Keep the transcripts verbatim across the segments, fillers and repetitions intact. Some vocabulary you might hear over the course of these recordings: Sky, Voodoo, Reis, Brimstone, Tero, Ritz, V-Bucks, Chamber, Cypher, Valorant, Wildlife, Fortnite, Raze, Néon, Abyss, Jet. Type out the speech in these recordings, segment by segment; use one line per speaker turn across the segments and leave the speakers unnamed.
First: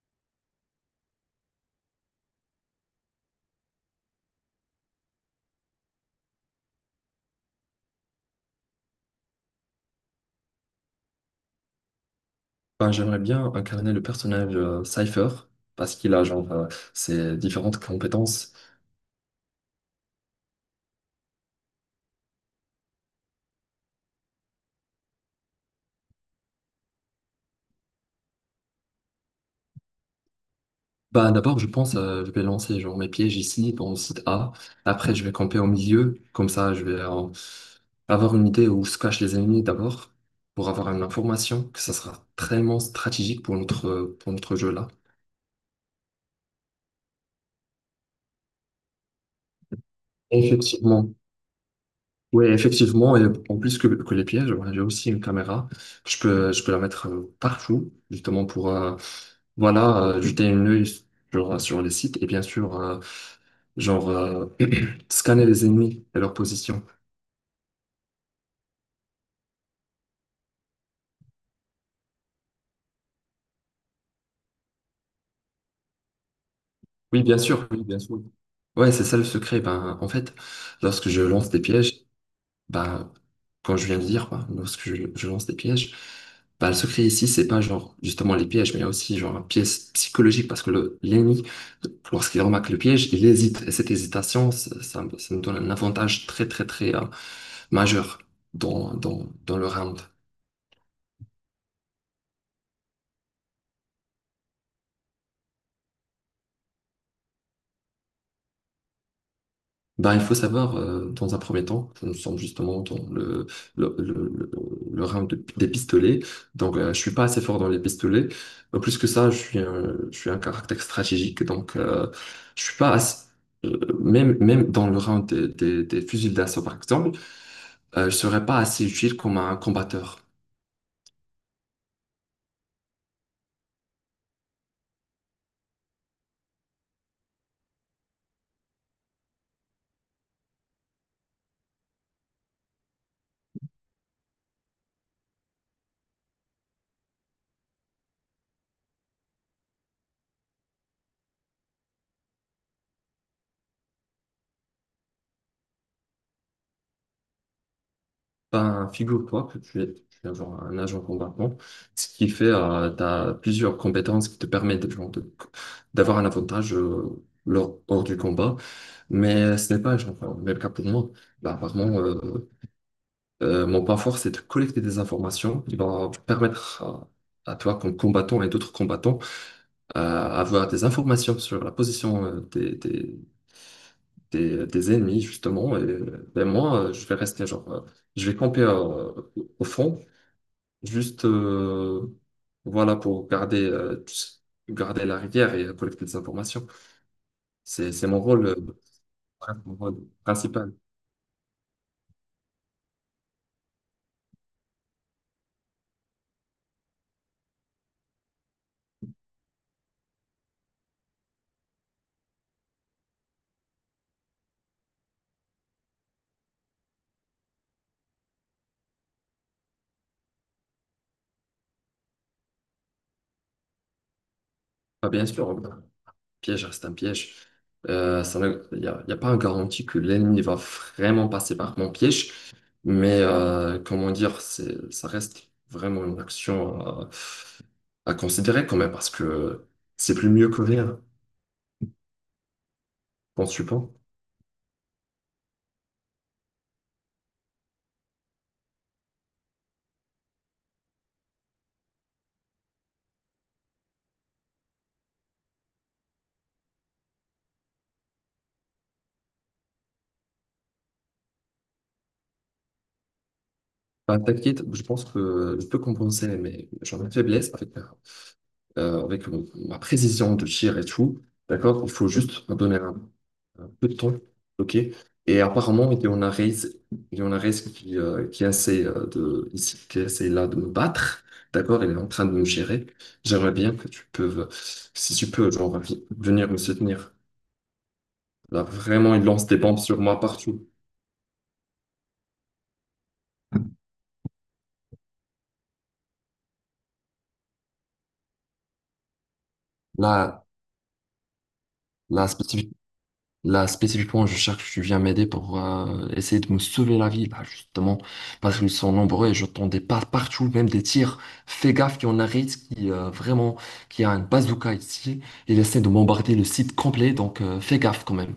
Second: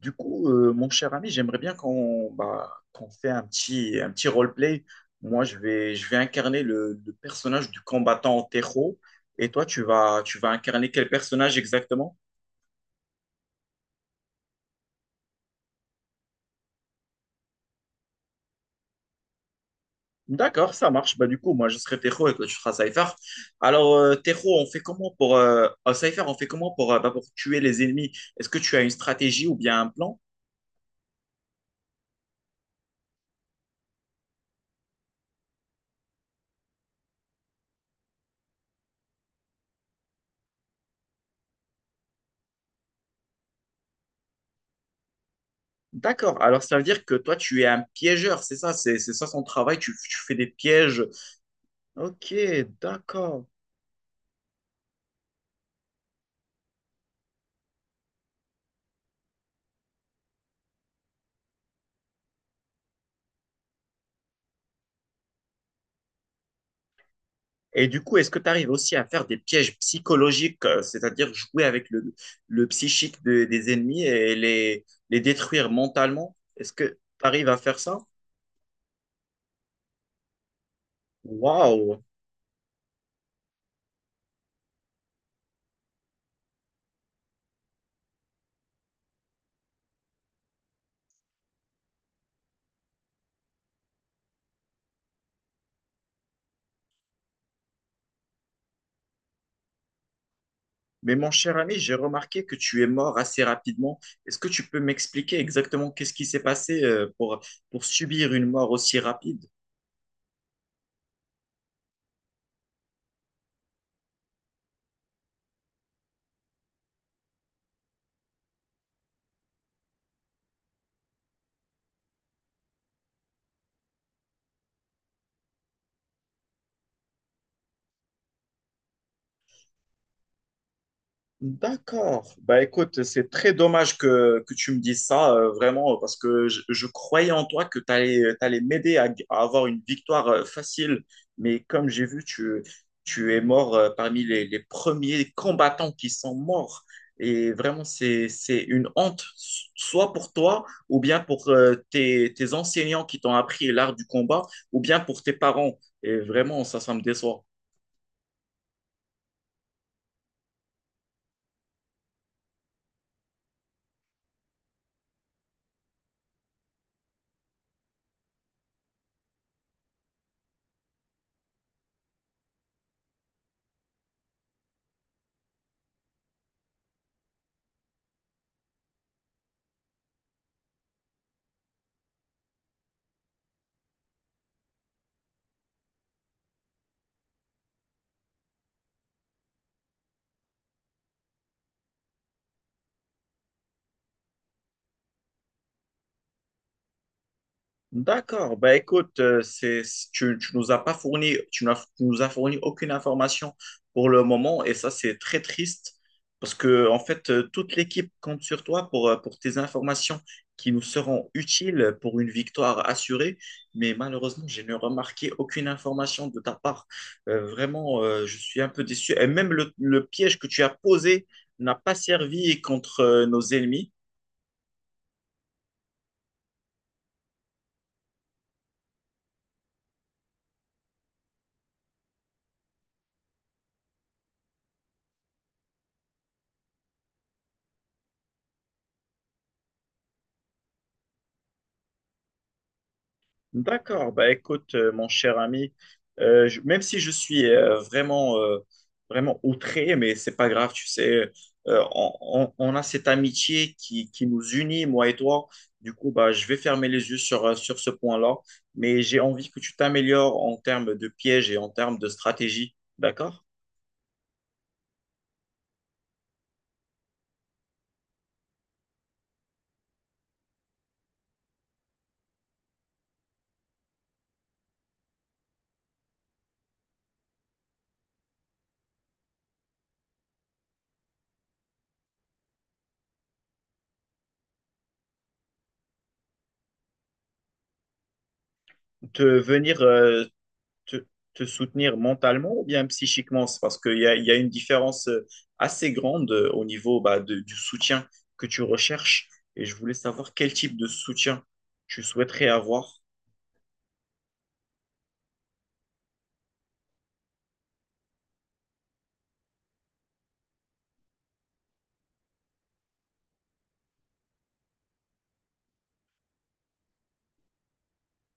Du coup, euh, mon cher ami, j'aimerais bien qu'on bah, qu'on fait un petit, un petit roleplay. Moi, je vais, je vais incarner le, le personnage du combattant Tero. Et toi, tu vas, tu vas incarner quel personnage exactement?
Ben, j'aimerais bien incarner le personnage euh, Cypher parce qu'il a genre euh, ses différentes compétences.
D'accord, ça marche. Bah, du coup, moi, je serai Tero et toi, tu seras Cypher. Alors, euh, Tero, on fait comment pour... euh, euh, Cypher, on fait comment pour, euh, bah, pour tuer les ennemis? Est-ce que tu as une stratégie ou bien un plan?
Ben, d'abord, je pense euh, je vais lancer genre mes pièges ici dans le site A. Après, je vais camper au milieu. Comme ça, je vais euh, avoir une idée où se cachent les ennemis d'abord pour avoir une information que ça sera vraiment stratégique pour notre, euh, pour notre jeu là.
D'accord, alors ça veut dire que toi, tu es un piégeur, c'est ça? C'est c'est ça son travail, tu, tu fais des pièges.
Effectivement.
Ok,
Oui, effectivement, et
d'accord.
en plus que, que les pièges, voilà, j'ai aussi une caméra. Je peux, je peux la mettre euh, partout, justement pour euh, voilà, euh, jeter un œil sur, sur les sites et bien sûr, euh, genre, euh, scanner les ennemis et leur position.
Et du coup, est-ce que tu arrives aussi à faire des pièges psychologiques, euh, c'est-à-dire jouer avec le, le psychique de- des ennemis et les, les détruire mentalement? Est-ce que tu
Oui, bien
arrives à
sûr,
faire
oui,
ça?
bien sûr. Ouais, c'est ça le secret. Ben, en fait, lorsque je lance des
Waouh!
pièges, bah, quand je viens de dire, quoi, lorsque je, je lance des pièges, bah, le secret ici, c'est pas genre justement les pièges, mais il y a aussi genre un piège psychologique parce que le- l'ennemi, lorsqu'il remarque le piège, il hésite. Et cette hésitation, ça, ça, ça nous donne un avantage très, très, très euh, majeur dans, dans, dans le round.
Mais mon cher ami, j'ai remarqué que tu es mort assez rapidement. Est-ce que tu peux m'expliquer exactement qu'est-ce qui s'est passé euh, pour, pour, subir une mort aussi rapide?
Ben il faut savoir, euh, dans un premier temps, ça nous sommes justement dans le, le, le, le- le round de- des pistolets. Donc, euh, je suis pas assez fort dans les pistolets. Euh, plus que ça, je suis un, je suis un caractère stratégique. Donc, euh, je suis pas assez- euh, même, même dans le round des, des, des fusils d'assaut, par exemple, euh, je serais pas assez utile comme un combatteur.
D'accord. Bah écoute, c'est très dommage que, que tu me dises ça, euh, vraiment, parce que je, je croyais en toi que tu allais, m'aider à, à avoir une victoire euh, facile. Mais comme j'ai vu, tu, tu es mort euh, parmi les, les premiers combattants qui sont morts. Et vraiment, c'est, c'est une honte, soit pour toi, ou bien pour euh, tes, tes enseignants qui t'ont appris l'art du combat, ou bien pour tes parents. Et vraiment, ça, ça me déçoit.
Ben, figure-toi que tu es, tu es genre un agent combattant, ce qui fait euh, tu plusieurs compétences qui te permettent genre, de- d'avoir un avantage euh, lors, hors du combat, mais ce n'est pas genre, euh, le même cas pour moi. Bah, vraiment, euh, euh, mon point fort, c'est de collecter des informations qui vont permettre à, à toi, comme combattant et d'autres combattants, euh, avoir des informations sur la position euh, des, des, des, des ennemis, justement. Et, ben, moi, euh, je vais rester genre, euh, je vais camper euh, au fond. Juste, euh, voilà, pour garder, euh, tu sais, garder la rivière et collecter des informations. C'est, c'est mon rôle, euh,
D'accord. Ben écoute, euh,
ouais, mon
c'est,
rôle
tu, tu nous
principal.
as pas fourni, tu n'as- tu nous as fourni aucune information pour le moment et ça c'est très triste parce que en fait euh, toute l'équipe compte sur toi pour, euh, pour tes informations qui nous seront utiles pour une victoire assurée. Mais malheureusement, je n'ai remarqué aucune information de ta part. Euh, vraiment, euh, je suis un peu déçu. Et même le, le piège que tu as posé n'a pas servi contre euh, nos ennemis.
Bah, bien sûr, un piège reste un piège. Euh, ça ne- Il n'y a, il y a pas une garantie que l'ennemi va vraiment passer par mon piège, mais euh, comment dire, c'est, ça reste vraiment une action à, à considérer quand même, parce que c'est plus mieux que rien, penses-tu pas?
D'accord, bah écoute, euh, mon cher ami, euh, je- même si je suis euh, vraiment, euh, vraiment outré, mais c'est pas grave, tu sais, euh, on, on- on a cette amitié qui, qui nous unit, moi et toi. Du coup, bah, je vais fermer les yeux sur, euh, sur ce point-là, mais j'ai envie que tu t'améliores en termes de pièges et en termes de stratégie, d'accord?
Bah, t'inquiète, je pense que je peux compenser mes, genre, mes faiblesses avec euh, avec euh, ma précision de tir et tout, d'accord? Il faut juste me donner un, un peu de temps, ok? Et apparemment, il y en a Reis, il y en a Reis qui, euh, qui essaie euh, de, ici, qui essaie là de me battre, d'accord? Il est en train de me gérer. J'aimerais bien que tu peux, si tu peux, genre, vi- venir me soutenir. Là, vraiment, il
De
lance des
venir
bombes sur moi
euh,
partout.
te, te soutenir mentalement ou bien psychiquement? C'est parce qu'il y a, il y a une différence euh, assez grande euh, au niveau bah, de- du soutien que tu recherches. Et je voulais savoir
Là,
quel type de soutien tu
là,
souhaiterais avoir.
Là, spécifiquement, je cherche, que tu viens m'aider pour euh, essayer de me sauver la vie, là, justement, parce qu'ils sont nombreux et j'entendais pas partout, même des tirs. Fais gaffe, il y en a Ritz qui, euh, vraiment, qui a un bazooka ici. Il essaie de bombarder le site complet, donc euh, fais gaffe quand même.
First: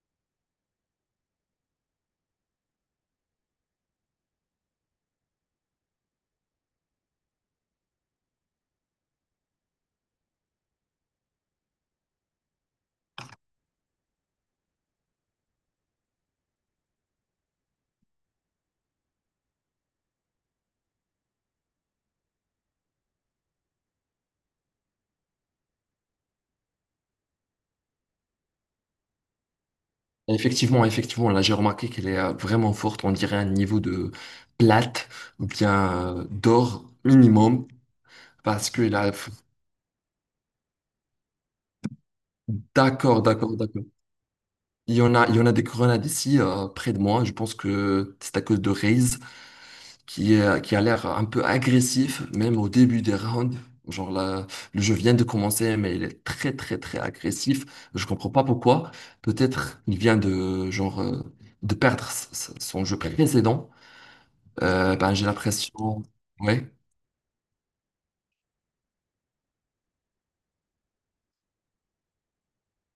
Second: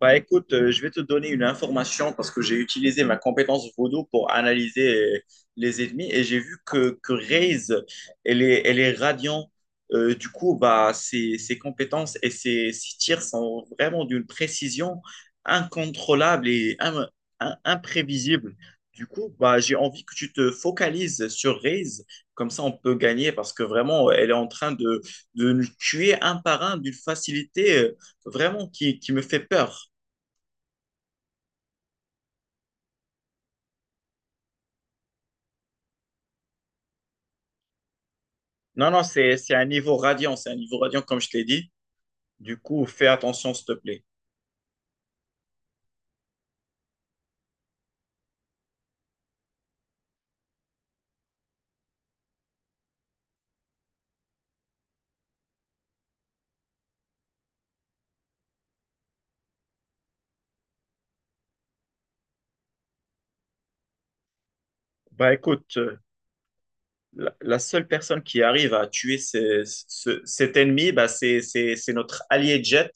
Bah écoute, euh, je vais te donner une information parce que j'ai utilisé ma compétence Voodoo pour analyser euh, les ennemis et j'ai vu que, que Raze, elle est, elle est radiant. Euh, du coup, bah, ses, ses compétences et ses, ses tirs sont vraiment d'une précision incontrôlable et im- im- imprévisible. Du coup, bah, j'ai envie que tu te focalises sur Raze, comme ça on peut gagner parce que vraiment, elle est en train de, de nous tuer un par un d'une facilité euh, vraiment qui, qui me fait peur.
Et effectivement, effectivement, là, j'ai remarqué qu'elle est euh, vraiment forte. On dirait un niveau de plate ou bien euh, d'or minimum, parce que
Non, non,
là, f-
c'est, c'est un niveau radiant, c'est un niveau radiant comme je t'ai dit. Du coup, fais
D'accord,
attention,
d'accord,
s'il te
d'accord.
plaît.
Il y en a, il y en a des grenades ici, euh, près de moi. Je pense que c'est à cause de Raze, qui est- qui a l'air un peu agressif, même au début des rounds. Genre là, le jeu vient de commencer, mais il est très très très agressif. Je comprends pas pourquoi. Peut-être il vient de genre euh, de perdre s- s- son jeu précédent. Euh, ben j'ai
Bah écoute, euh,
l'impression. Ouais.
la, la seule personne qui arrive à tuer ce- ce- cet ennemi, bah, c'est, c'est, c'est notre allié Jet,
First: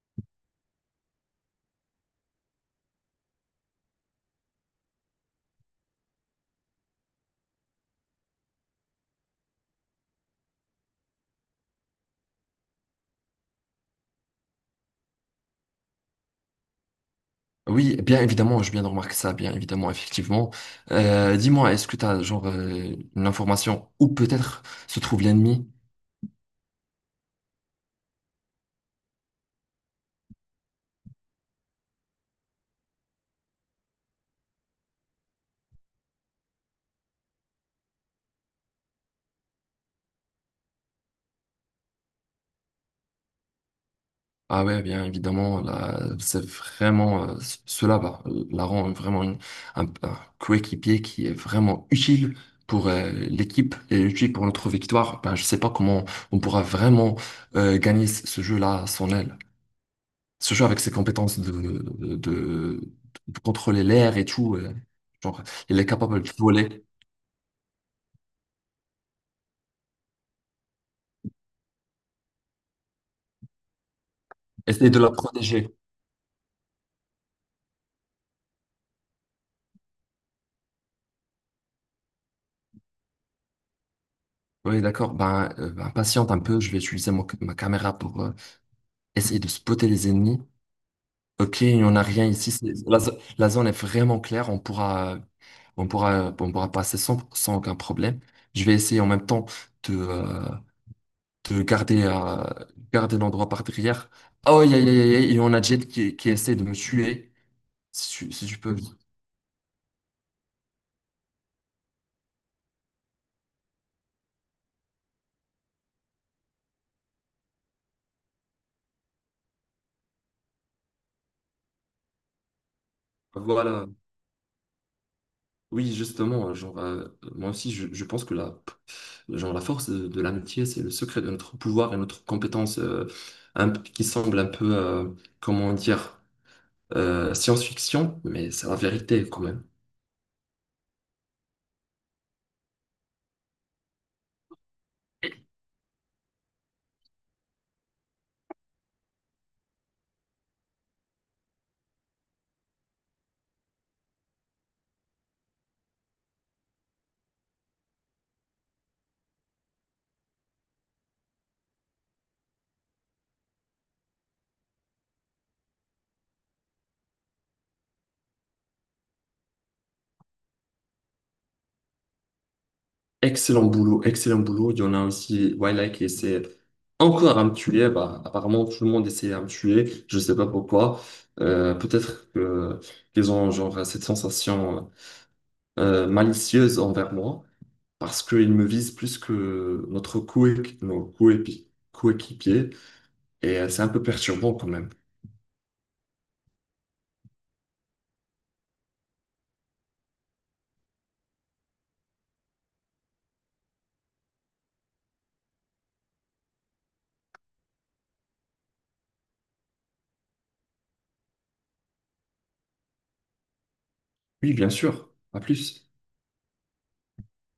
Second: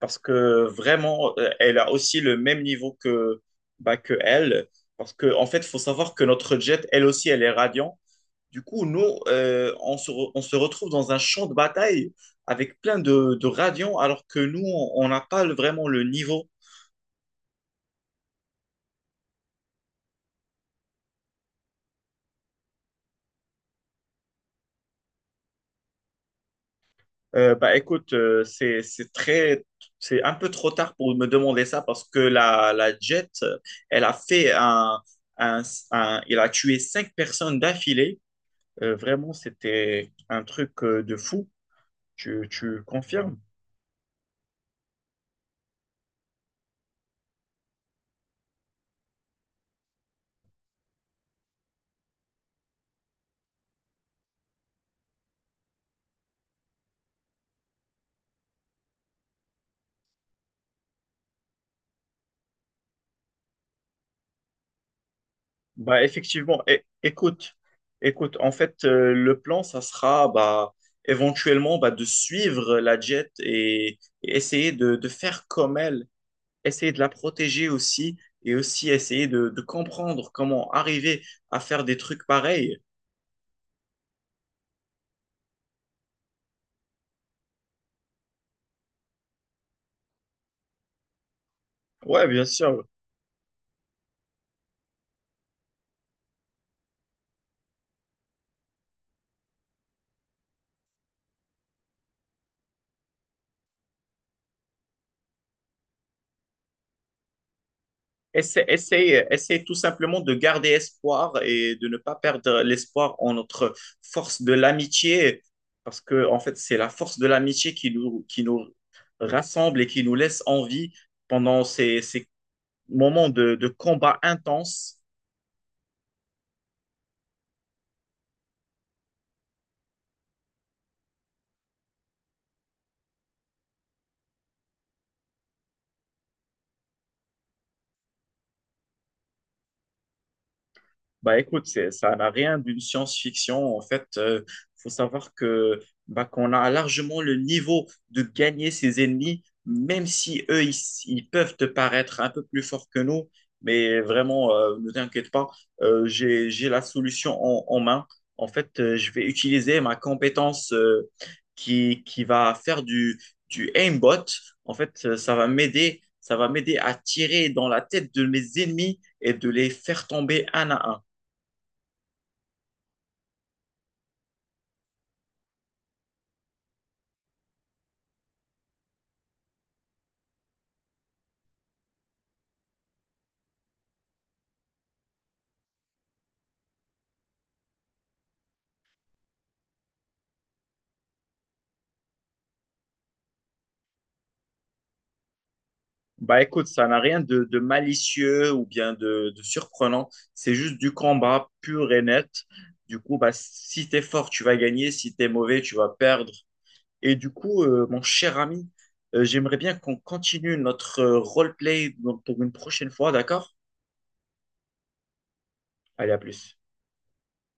parce que vraiment, euh, elle a aussi le même niveau que, bah, que elle. Parce que, en fait, il faut savoir que notre Jet, elle aussi, elle est radiant. Du coup, nous, euh, on se, re- on se retrouve dans un champ de bataille avec plein de, de radiants, alors que nous, on on n'a pas le- vraiment le niveau.
Oui, bien évidemment, je viens de remarquer ça, bien évidemment, effectivement. Euh, dis-moi, est-ce que tu as genre euh, une information où peut-être se trouve l'ennemi?
Euh, bah écoute, euh, c'est c'est très c'est un peu trop tard pour me demander ça parce que la la Jet, euh, elle a fait un un, un- il a tué cinq personnes d'affilée. Euh, vraiment, c'était un truc euh, de fou. Tu tu confirmes?
Ah ouais, bien évidemment, là, c'est vraiment euh, c- cela va euh, la rend vraiment une- un, un coéquipier qui est vraiment utile pour euh, l'équipe et utile pour notre victoire. Ben, je sais pas comment on pourra vraiment euh, gagner ce ce jeu-là à son aile. Ce jeu avec ses compétences de, de, de- de contrôler l'air et tout, euh, genre, il est
Bah
capable de
effectivement. É-
voler,
écoute, écoute. En fait, euh, le plan, ça sera bah éventuellement bah, de suivre la Jet et, et essayer
essayer
de
de
de
la
faire
protéger.
comme elle. Essayer de la protéger aussi et aussi essayer de, de comprendre comment arriver à faire des trucs pareils.
Oui, d'accord. Ben, euh, ben, patiente un peu, je vais utiliser mon- ma caméra pour euh, essayer de spotter les ennemis. Ok, il n'y en a rien
Ouais, bien
ici. C'est-
sûr.
La, zo- la zone est vraiment claire. On pourra, on pourra, on pourra passer sans, sans aucun problème. Je vais essayer en même temps de, euh, de garder, euh, garder l'endroit par derrière. Oh, aïe, aïe, aïe, aïe, aïe, il y en a Jet qui, qui essaie de me tuer. Si tu, si tu
Essaye,
peux.
essaye, essaye tout simplement de garder espoir et de ne pas perdre l'espoir en notre force de l'amitié, parce que en fait, c'est la force de l'amitié qui nous, qui nous rassemble et qui nous laisse en vie pendant ces, ces moments de, de
Voilà.
combat intense.
Oui, justement, genre, euh, moi aussi, je, je pense que la, genre, la force de, de l'amitié, c'est le secret de notre pouvoir et notre compétence euh, un- qui semble un peu, euh, comment dire, euh, science-fiction, mais c'est la vérité quand même.
Bah écoute, c'est, ça n'a rien d'une science-fiction. En fait, euh, faut savoir que bah, qu'on a largement le niveau de gagner ses ennemis, même si eux, ils, ils peuvent te paraître un peu plus forts que nous. Mais vraiment, euh, ne t'inquiète pas, euh, j'ai, j'ai la solution en, en main. En fait, euh, je vais utiliser ma compétence euh, qui, qui va faire du, du aimbot. En fait, euh, ça va m'aider, ça va m'aider à tirer dans la tête de mes ennemis et de les faire tomber un à un.
Excellent boulot, excellent boulot. Il y en a aussi Wildlife qui essaie encore à me tuer. Bah, apparemment, tout le monde essayait à me tuer. Je sais pas pourquoi. Euh, peut-être que qu'ils ont genre cette sensation euh, malicieuse envers moi parce qu'ils me visent plus que notre coé- nos coépi- coéquipiers. Et euh, c'est un peu perturbant quand même.
Bah écoute, ça n'a rien de, de malicieux ou bien de, de surprenant. C'est juste du combat pur et net. Du coup, bah, si t'es fort, tu vas gagner. Si t'es mauvais, tu vas perdre. Et du coup, euh, mon cher ami, euh, j'aimerais bien qu'on continue notre euh, roleplay pour une prochaine fois, d'accord?
Oui, bien sûr. À plus.
Allez, à plus.